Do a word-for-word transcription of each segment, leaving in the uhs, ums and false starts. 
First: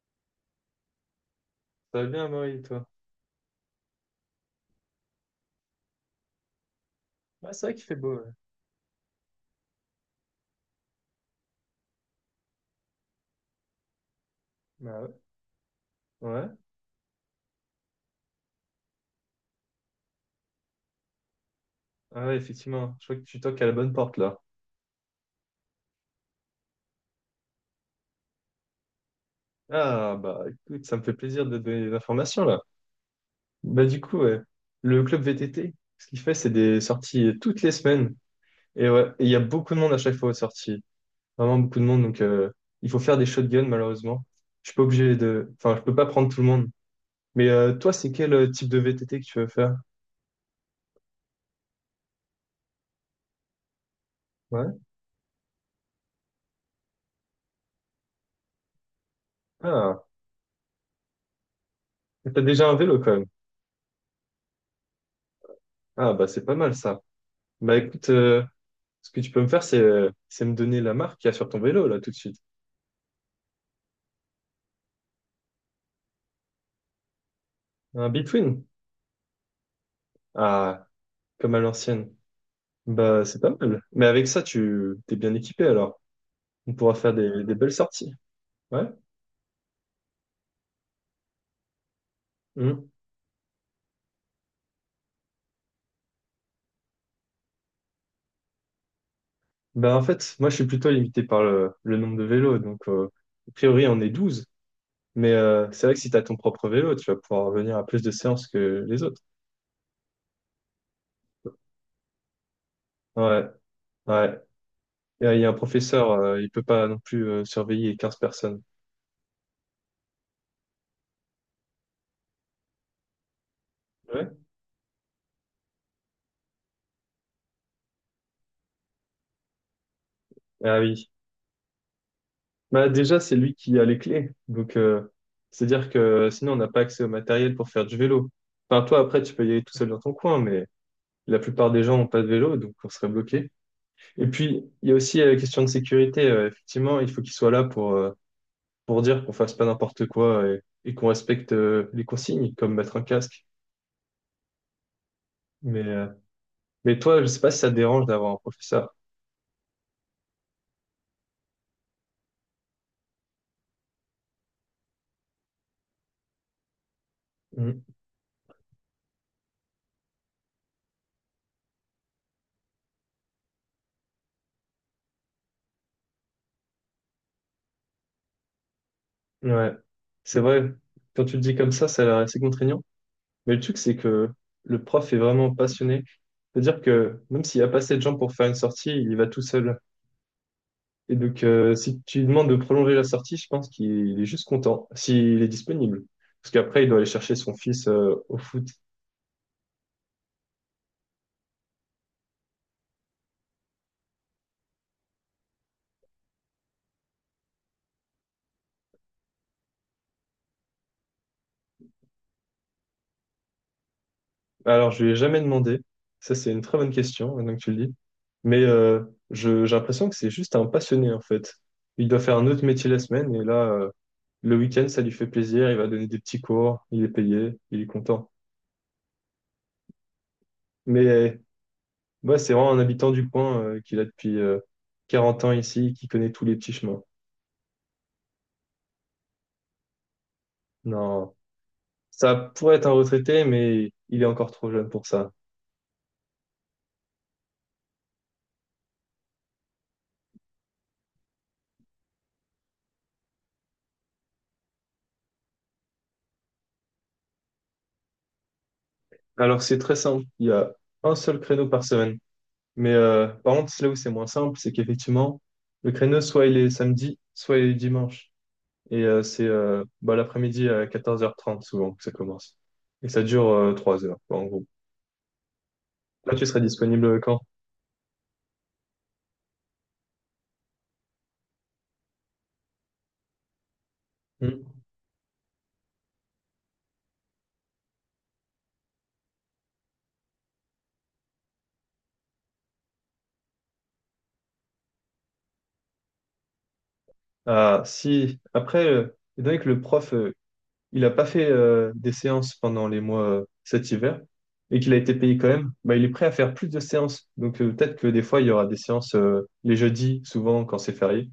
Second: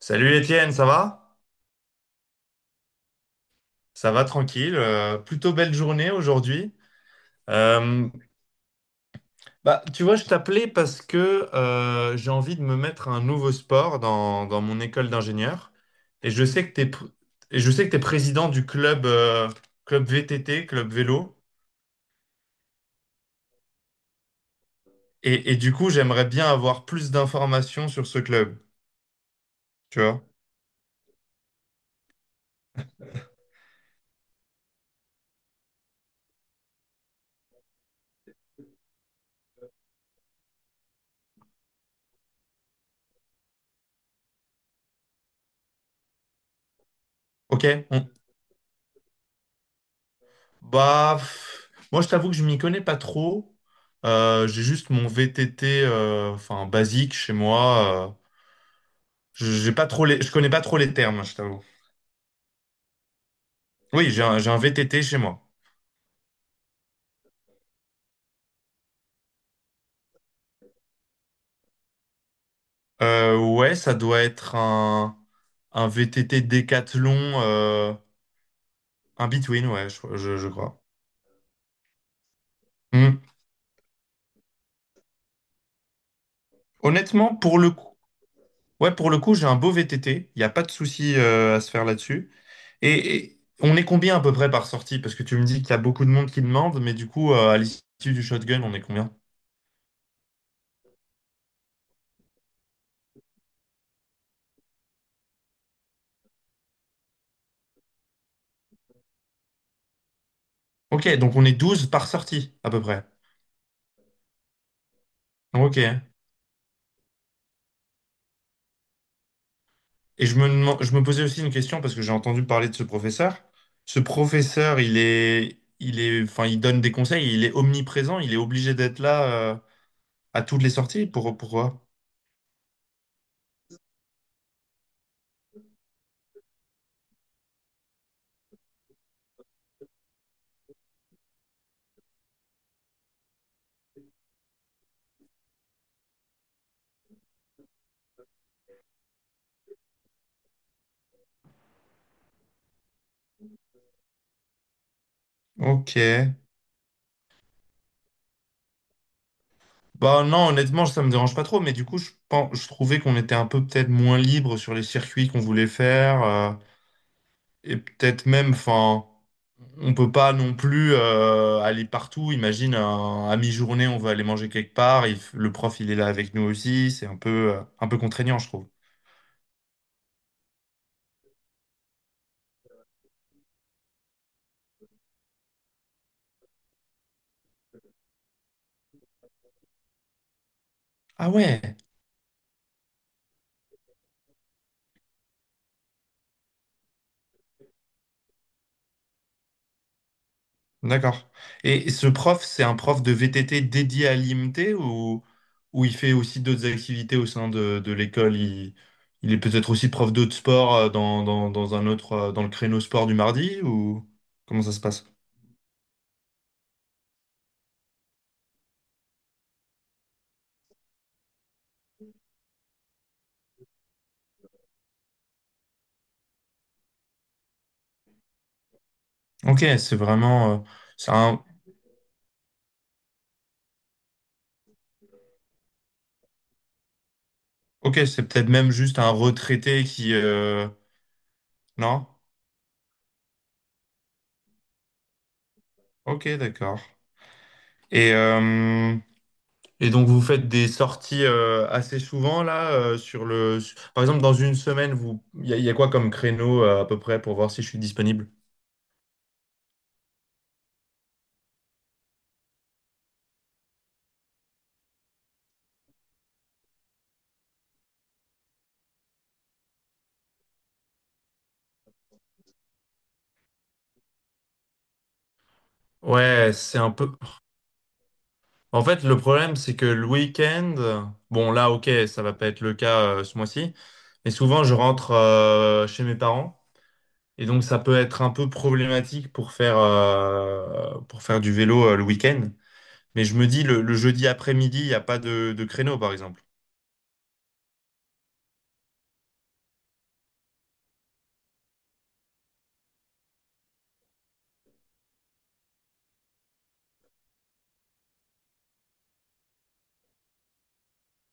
Salut Étienne, ça va? Ça va bien, Marie, toi? Ça va tranquille, euh, plutôt belle journée aujourd'hui. Ouais, c'est vrai qu'il fait Euh, beau, ouais. Bah, tu vois, je t'appelais parce que euh, j'ai envie de me mettre un nouveau sport dans, dans mon Bah ouais. école d'ingénieur. Et je Ouais. sais que t'es, pr- et je sais que t'es président du club, euh, club V T T, club vélo. Ah ouais, effectivement. Je crois que tu toques à la bonne porte, là. Et, et, du coup, j'aimerais bien avoir plus d'informations sur ce club. Tu Ah, vois? bah écoute, ça me fait plaisir de donner des informations, là. Bah du coup, ouais. Le club V T T, ce qu'il fait, c'est des sorties euh, toutes les semaines. Et ouais, et il y a beaucoup de monde à chaque fois aux sorties. Vraiment beaucoup de monde, donc euh, il faut faire des shotguns, malheureusement. Je suis pas obligé de... Enfin, je peux pas prendre tout le monde. Mais Ok? euh, toi, c'est quel euh, type de V T T que tu veux faire? Bah, pff, moi, je t'avoue que je m'y connais pas trop. Euh, j'ai Ouais. juste mon V T T, euh, enfin, basique chez moi. Euh, je j'ai pas Ah, trop les, je connais pas trop les termes, je t'avoue. t'as déjà un vélo, quand même. Oui, j'ai un, j'ai un V T T chez moi. Ah, bah c'est pas mal, ça. Bah écoute... euh, Ce que tu peux me faire, c'est euh, c'est me donner la marque qu'il y a sur ton vélo, là, tout de suite. Euh, ouais, ça doit être un, un V T T Décathlon, euh, Un Between. un Between, ouais, je, je- je crois. Ah, comme à l'ancienne. Hmm. Bah, c'est pas mal. Mais avec ça, tu t'es bien équipé, alors. On pourra faire Honnêtement, des, des pour le belles coup, sorties. Ouais. ouais, pour le coup, j'ai un beau V T T. Il n'y a pas de souci, euh, à se faire là-dessus. Mhm. Et, et on est combien à peu près par sortie? Parce que tu me dis qu'il y a beaucoup de monde qui demande, mais du coup, euh, à l'issue du shotgun, on est combien? Bah, en fait, moi, je suis plutôt limité par le, le nombre de vélos. Donc, euh, a priori, on est douze. Mais euh, c'est vrai que si tu as ton propre vélo, tu vas pouvoir venir à plus de séances que les autres. Ok, donc on est douze par sortie, à peu près. Ouais, ouais. Et, euh, Il y a un Ok. professeur, euh, il peut pas non plus euh, surveiller quinze personnes. Et je me, deman- je me posais aussi une question parce que j'ai entendu parler de ce professeur. Ce Ouais. professeur, il est, il est, enfin, il donne des conseils, il est omniprésent, il est obligé d'être là, euh, à toutes les Ah sorties. oui. Pour, pourquoi? Bah, déjà, c'est lui qui a les clés. Donc, euh, c'est-à-dire que sinon, on n'a pas accès au matériel pour faire du vélo. Enfin, toi, après, tu peux y aller tout seul dans ton coin, mais la plupart des gens n'ont pas de vélo, donc on serait bloqué. Et puis, il y a aussi euh, la question de sécurité. Euh, effectivement, il faut qu'il soit là pour, euh, pour dire qu'on fasse pas n'importe quoi et, et qu'on respecte euh, les consignes, comme mettre un casque. Mais, Ok. euh, mais toi, je sais pas si ça te dérange d'avoir un professeur. Bah non, honnêtement, ça me dérange pas trop, mais du coup, je pense, je trouvais qu'on était un peu peut-être moins libre sur les circuits qu'on voulait faire. euh, Et Mhm. peut-être même, enfin, on peut pas non plus euh, aller partout. Imagine, un- à mi-journée, on veut aller manger quelque part. Il f- le prof, il est là avec nous aussi. C'est un peu, euh, un peu contraignant, je trouve. Ouais, c'est vrai. Quand tu le dis comme ça, ça a l'air assez contraignant. Mais le truc, c'est que le prof est vraiment passionné. C'est-à-dire que même s'il n'y a pas assez de gens pour faire une sortie, il y va tout seul. Et Ah donc, euh, ouais, si tu lui demandes de prolonger la sortie, je pense qu'il est juste content, s'il est disponible. Parce qu'après, il doit aller chercher son fils euh, au foot. d'accord. Et ce prof, c'est un prof de V T T dédié à l'I M T ou, ou il fait aussi d'autres activités au sein de, de l'école? Il, il est peut-être aussi prof d'autres sports euh, dans, dans, dans un autre, euh, dans le créneau sport du mardi ou comment ça se Alors, je passe? lui ai jamais demandé. Ça, c'est une très bonne question, maintenant que tu le dis. Mais euh, je, j'ai l'impression que c'est juste un passionné, en fait. Il doit faire un autre métier la semaine, et là, euh, le week-end, ça lui fait plaisir. Il va donner des petits cours, il est payé, il est content. Ok, c'est vraiment... euh, c'est Mais. un- Moi, c'est vraiment un habitant du coin euh, qui est là depuis euh, quarante ans ici, qui connaît tous les petits chemins. Ok, c'est peut-être même juste un retraité qui... euh, Non, Non? ça pourrait être un retraité, mais il est encore trop jeune pour ça. Ok, d'accord. Et, euh, et donc vous faites des sorties euh, assez souvent là euh, sur le... su- Par exemple, dans une semaine, vous... Il y, a y a quoi comme créneau euh, à peu près pour voir si je suis disponible? Alors, c'est très simple. Il y a un seul créneau par semaine. Mais euh, par contre, c'est là où c'est moins simple, c'est qu'effectivement, le créneau, soit il est samedi, soit il est dimanche. Et euh, c'est euh, bah, l'après-midi à quatorze heures trente souvent que ça commence. Et ça dure euh, trois heures, quoi, en gros. Là, tu Ouais, serais c'est un peu... disponible quand? En fait, le problème, c'est que le week-end... Bon, là, ok, ça va pas être le cas euh, ce mois-ci. Mais souvent, je Hmm. rentre euh, chez mes parents. Et donc, ça peut être un peu problématique pour faire, euh, pour faire du vélo euh, le week-end. Mais je me dis, le, le jeudi après-midi, il n'y a pas de, de créneau, par exemple. Ah, si. Après, euh, étant donné que le prof, euh, il n'a pas fait euh, des séances pendant les mois euh, cet hiver et qu'il a été payé quand même, bah, il est prêt à faire plus de séances. Donc, euh, peut-être que des fois, il y aura des séances euh, les jeudis, souvent quand c'est férié,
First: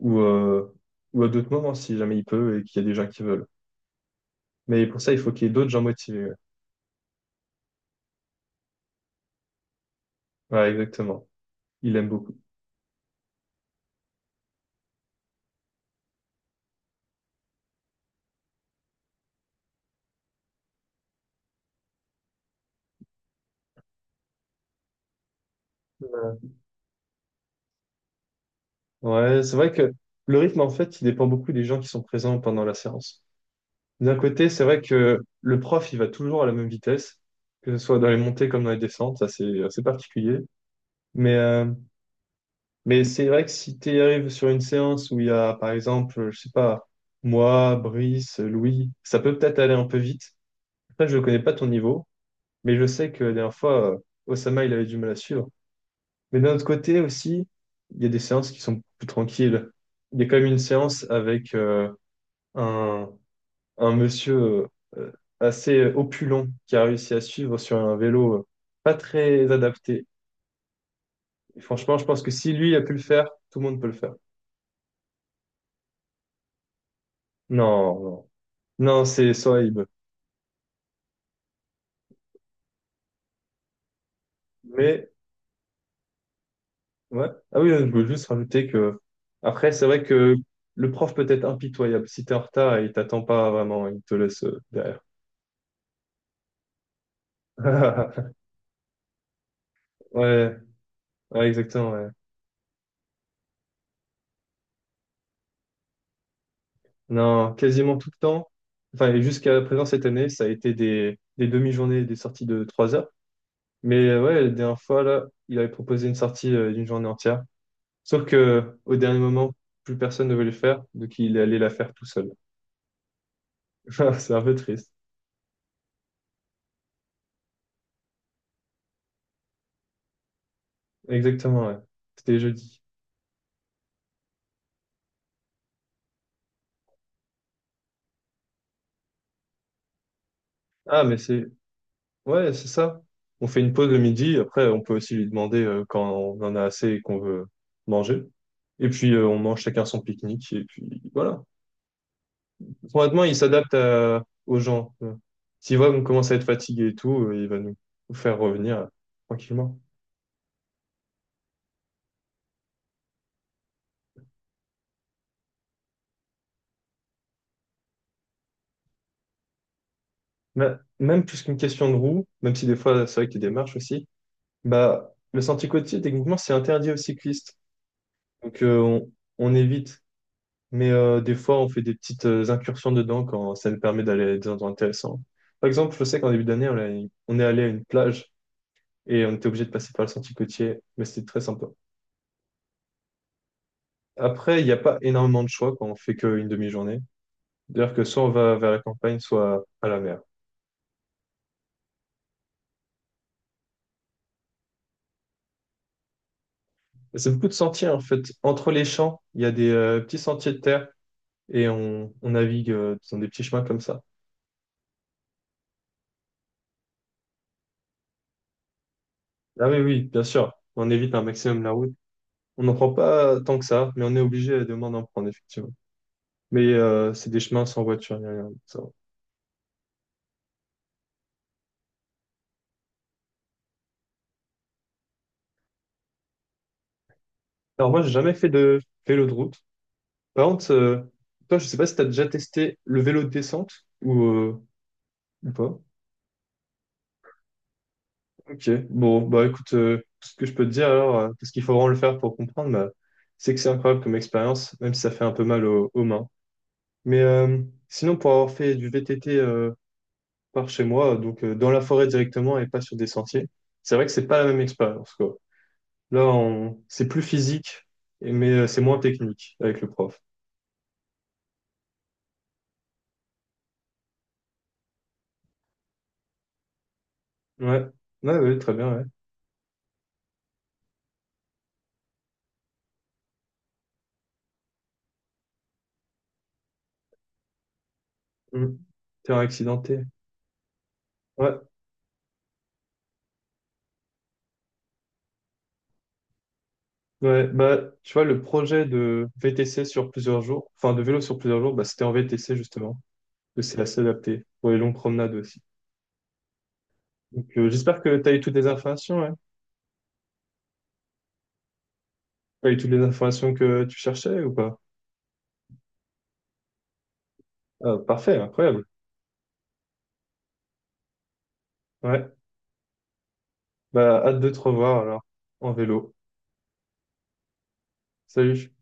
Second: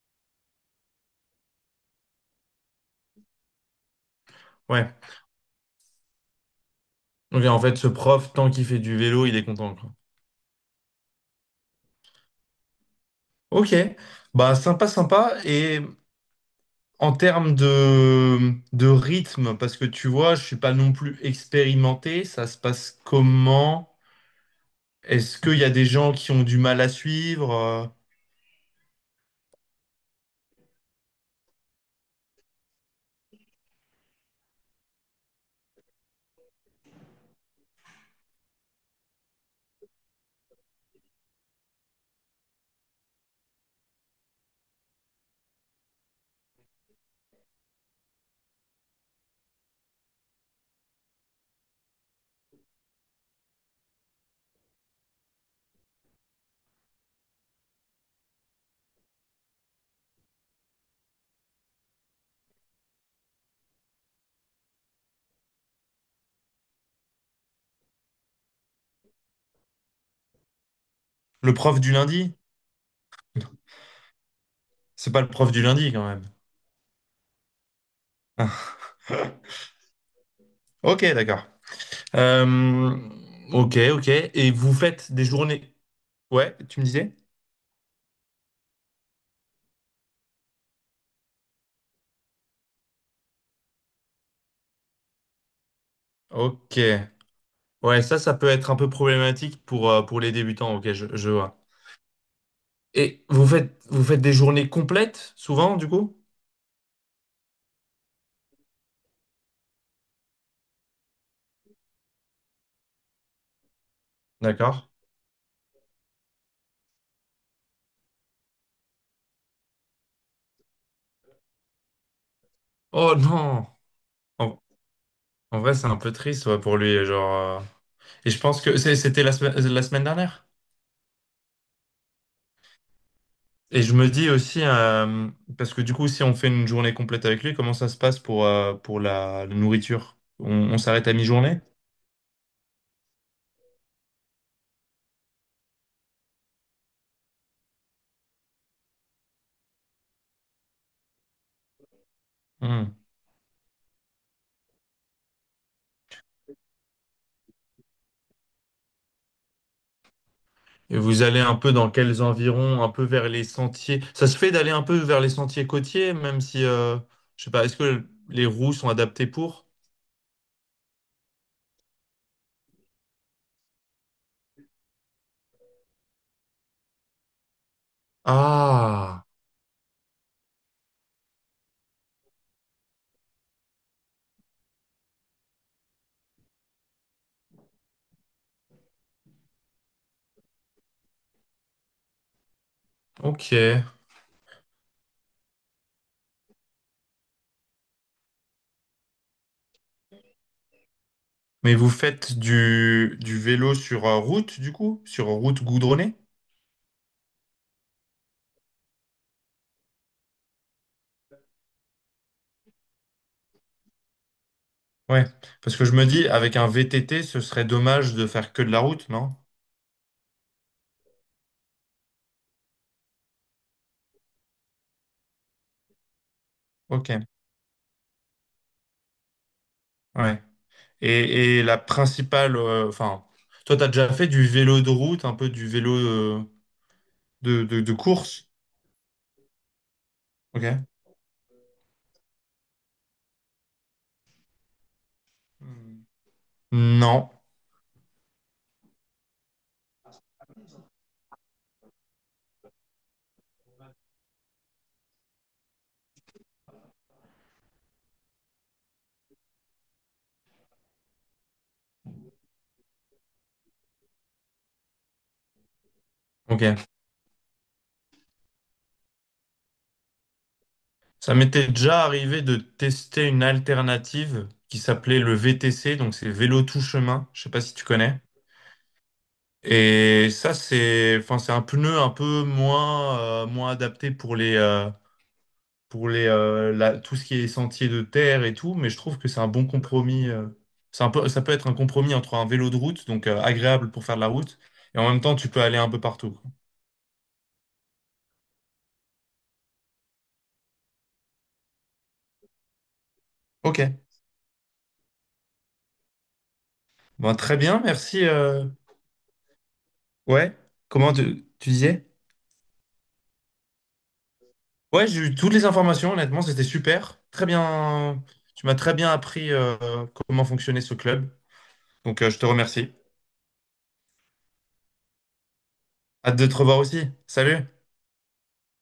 ou, euh, ou à d'autres moments si jamais il peut et qu'il y a des gens qui veulent. Mais Ouais. pour ça, il faut qu'il y ait d'autres gens motivés. Ouais, Ok, en fait, ce prof, tant qu'il fait du vélo, il est content, quoi. ouais, exactement. Il aime beaucoup. Ok. Bah, sympa, sympa. Et en termes de, de rythme, parce que tu vois, je suis pas non plus expérimenté, ça se passe comment? Est-ce qu'il y a des gens qui ont du mal à suivre? euh, Ouais, c'est vrai que le rythme, en fait, il dépend beaucoup des gens qui sont présents pendant la séance. D'un côté, c'est vrai que le prof, il va toujours à la même vitesse, que ce soit dans les montées comme dans les descentes, ça c'est assez particulier. Mais, euh, mais c'est vrai que si tu arrives sur une séance où il y a, par exemple, je sais pas, moi, Brice, Louis, ça peut peut-être aller un peu vite. Après, je ne connais pas ton niveau, mais je sais que la dernière fois, euh, Osama, il avait du mal à suivre. Mais d'un autre côté aussi, il y a des séances qui sont plus tranquilles. Il y a quand même une séance avec euh, un un monsieur euh, assez opulent qui a réussi à suivre sur un vélo euh, pas très adapté. Le Et prof du franchement, je pense que lundi? si lui a pu le faire, tout le monde peut le faire. C'est pas le prof du lundi, quand même. Non, non, Ah. non, c'est Sohaib. Ok, d'accord. Euh, ok, ok. Et vous Mais, faites des journées... Ouais, tu me disais? ouais. Ah oui, je voulais juste rajouter que, après, c'est vrai que le prof peut être impitoyable. Si t'es en retard, il t'attend pas vraiment, il te laisse euh, derrière. Ok. Ouais, ça, ça peut être un peu problématique pour, euh, pour les Ouais, débutants. Ok, je, je ouais, vois. exactement, ouais. Et vous faites, vous faites des journées complètes, souvent, du coup? Non, quasiment tout le temps. Enfin, et jusqu'à présent cette année, ça a été des, des demi-journées, des sorties de trois heures. Mais euh, ouais, la dernière D'accord. fois, là, il avait proposé une sortie euh, d'une journée entière. Sauf que au dernier moment, plus personne ne voulait le faire, donc il est allé la faire tout seul. Oh non! C'est un peu En, triste. en vrai, c'est un peu triste ouais, pour lui. Genre, euh, Et je pense que c'est- c'était la, semaine- la semaine dernière. Exactement, ouais. C'était jeudi. Et je me dis aussi, euh, parce que du coup, si on fait une journée complète avec lui, comment ça se passe pour, euh, pour la, la nourriture? On, on Ah, s'arrête à mais c'est... mi-journée? Ouais, c'est ça. On fait une pause le midi, après on peut aussi lui demander euh, quand on en a assez et qu'on veut manger. Et puis euh, on mange chacun son pique-nique, et puis voilà. Hmm. Honnêtement, il s'adapte à- aux gens. euh. S'il voit qu'on commence à être fatigué et tout, euh, il va nous nous faire revenir euh, tranquillement. Et vous allez un peu dans quels environs, un peu vers les sentiers. Ça se fait d'aller un peu vers les sentiers côtiers, même si, euh, je sais pas, est-ce que les roues sont adaptées pour? Bah, même plus qu'une question de roue, même si des fois c'est vrai qu'il y a des marches aussi, bah, le sentier côtier, techniquement, c'est interdit aux cyclistes. Donc euh, on, Ah, on évite. Mais euh, des fois, on fait des petites euh, incursions dedans quand ça nous permet d'aller à des endroits intéressants. Par exemple, je sais qu'en début d'année, on, est on est allé à une plage et on était obligé de passer par le sentier côtier, mais c'était très sympa. ok. Après, il n'y a pas énormément de choix quand on fait qu'une demi-journée. D'ailleurs que soit on va vers la campagne, soit à la mer. Mais vous faites du, du vélo sur euh, route, du coup? Sur route goudronnée? Et C'est beaucoup de sentiers en fait. Entre les champs, il y a des euh, petits sentiers de terre et on, on navigue euh, dans des petits chemins comme ça. Ouais. Parce que je me dis, avec un V T T, ce serait dommage de faire que de la route, non? Ah oui, oui, bien sûr, on évite un maximum la route. On n'en prend pas tant que ça, mais on est obligé à demain d'en prendre, effectivement. Mais Ok, euh, c'est des chemins sans voiture, ni rien. ça va. ouais. Et, et la principale, euh, enfin, toi, t'as déjà fait du vélo de route, un peu du vélo euh, de, de, Alors de moi, j'ai jamais fait course? de vélo de route. Par Ok. contre, euh, toi, je sais pas si tu as déjà testé le vélo de descente ou, euh, ou pas. Hmm. Non. Ok, bon, bah écoute, euh, tout ce que je peux te dire alors, euh, parce qu'il faut vraiment le faire pour comprendre, bah, c'est que c'est incroyable comme expérience, même si ça fait un peu mal aux, aux mains. Mais euh, sinon, pour avoir fait du V T T par chez moi, donc euh, dans la forêt directement et pas sur des sentiers. C'est vrai que c'est pas la même expérience, quoi. Là, Ok. on... c'est plus physique, et- mais euh, c'est moins technique avec le prof. Ça m'était déjà arrivé de tester une alternative qui s'appelait le V T C, donc c'est vélo tout chemin. Je sais pas si Ouais, tu connais. ouais, ouais, très bien, ouais. Et ça, c'est, enfin, c'est un pneu un peu moins, euh, moins adapté pour les, euh, pour les, euh, la- tout ce qui est sentier de terre et tout, Mm. mais je trouve que Terrain c'est un bon accidenté. compromis. euh. C'est un peu, ça peut Ouais, être un compromis entre un vélo de route, donc euh, agréable pour faire de la route, et en même temps, tu peux aller un peu partout. Quoi. ouais. Bah, tu vois, le projet de V T C sur plusieurs jours, enfin de vélo sur plusieurs jours, bah, c'était en V T C justement, que c'est Ok. assez adapté pour les longues promenades aussi. Bon, Donc, très euh, bien, j'espère que merci. tu as eu toutes euh. les informations, ouais. Ouais. Comment tu, tu disais? Tu as eu toutes les informations que tu cherchais ou pas? Ouais, j'ai eu toutes les informations, honnêtement, c'était super. Très Ah, bien. parfait, Tu m'as incroyable. très bien appris euh, comment fonctionnait ce club. Donc, euh, Ouais. je te remercie. Bah, hâte de te revoir alors, en vélo. Hâte de te revoir aussi. Salut! Salut.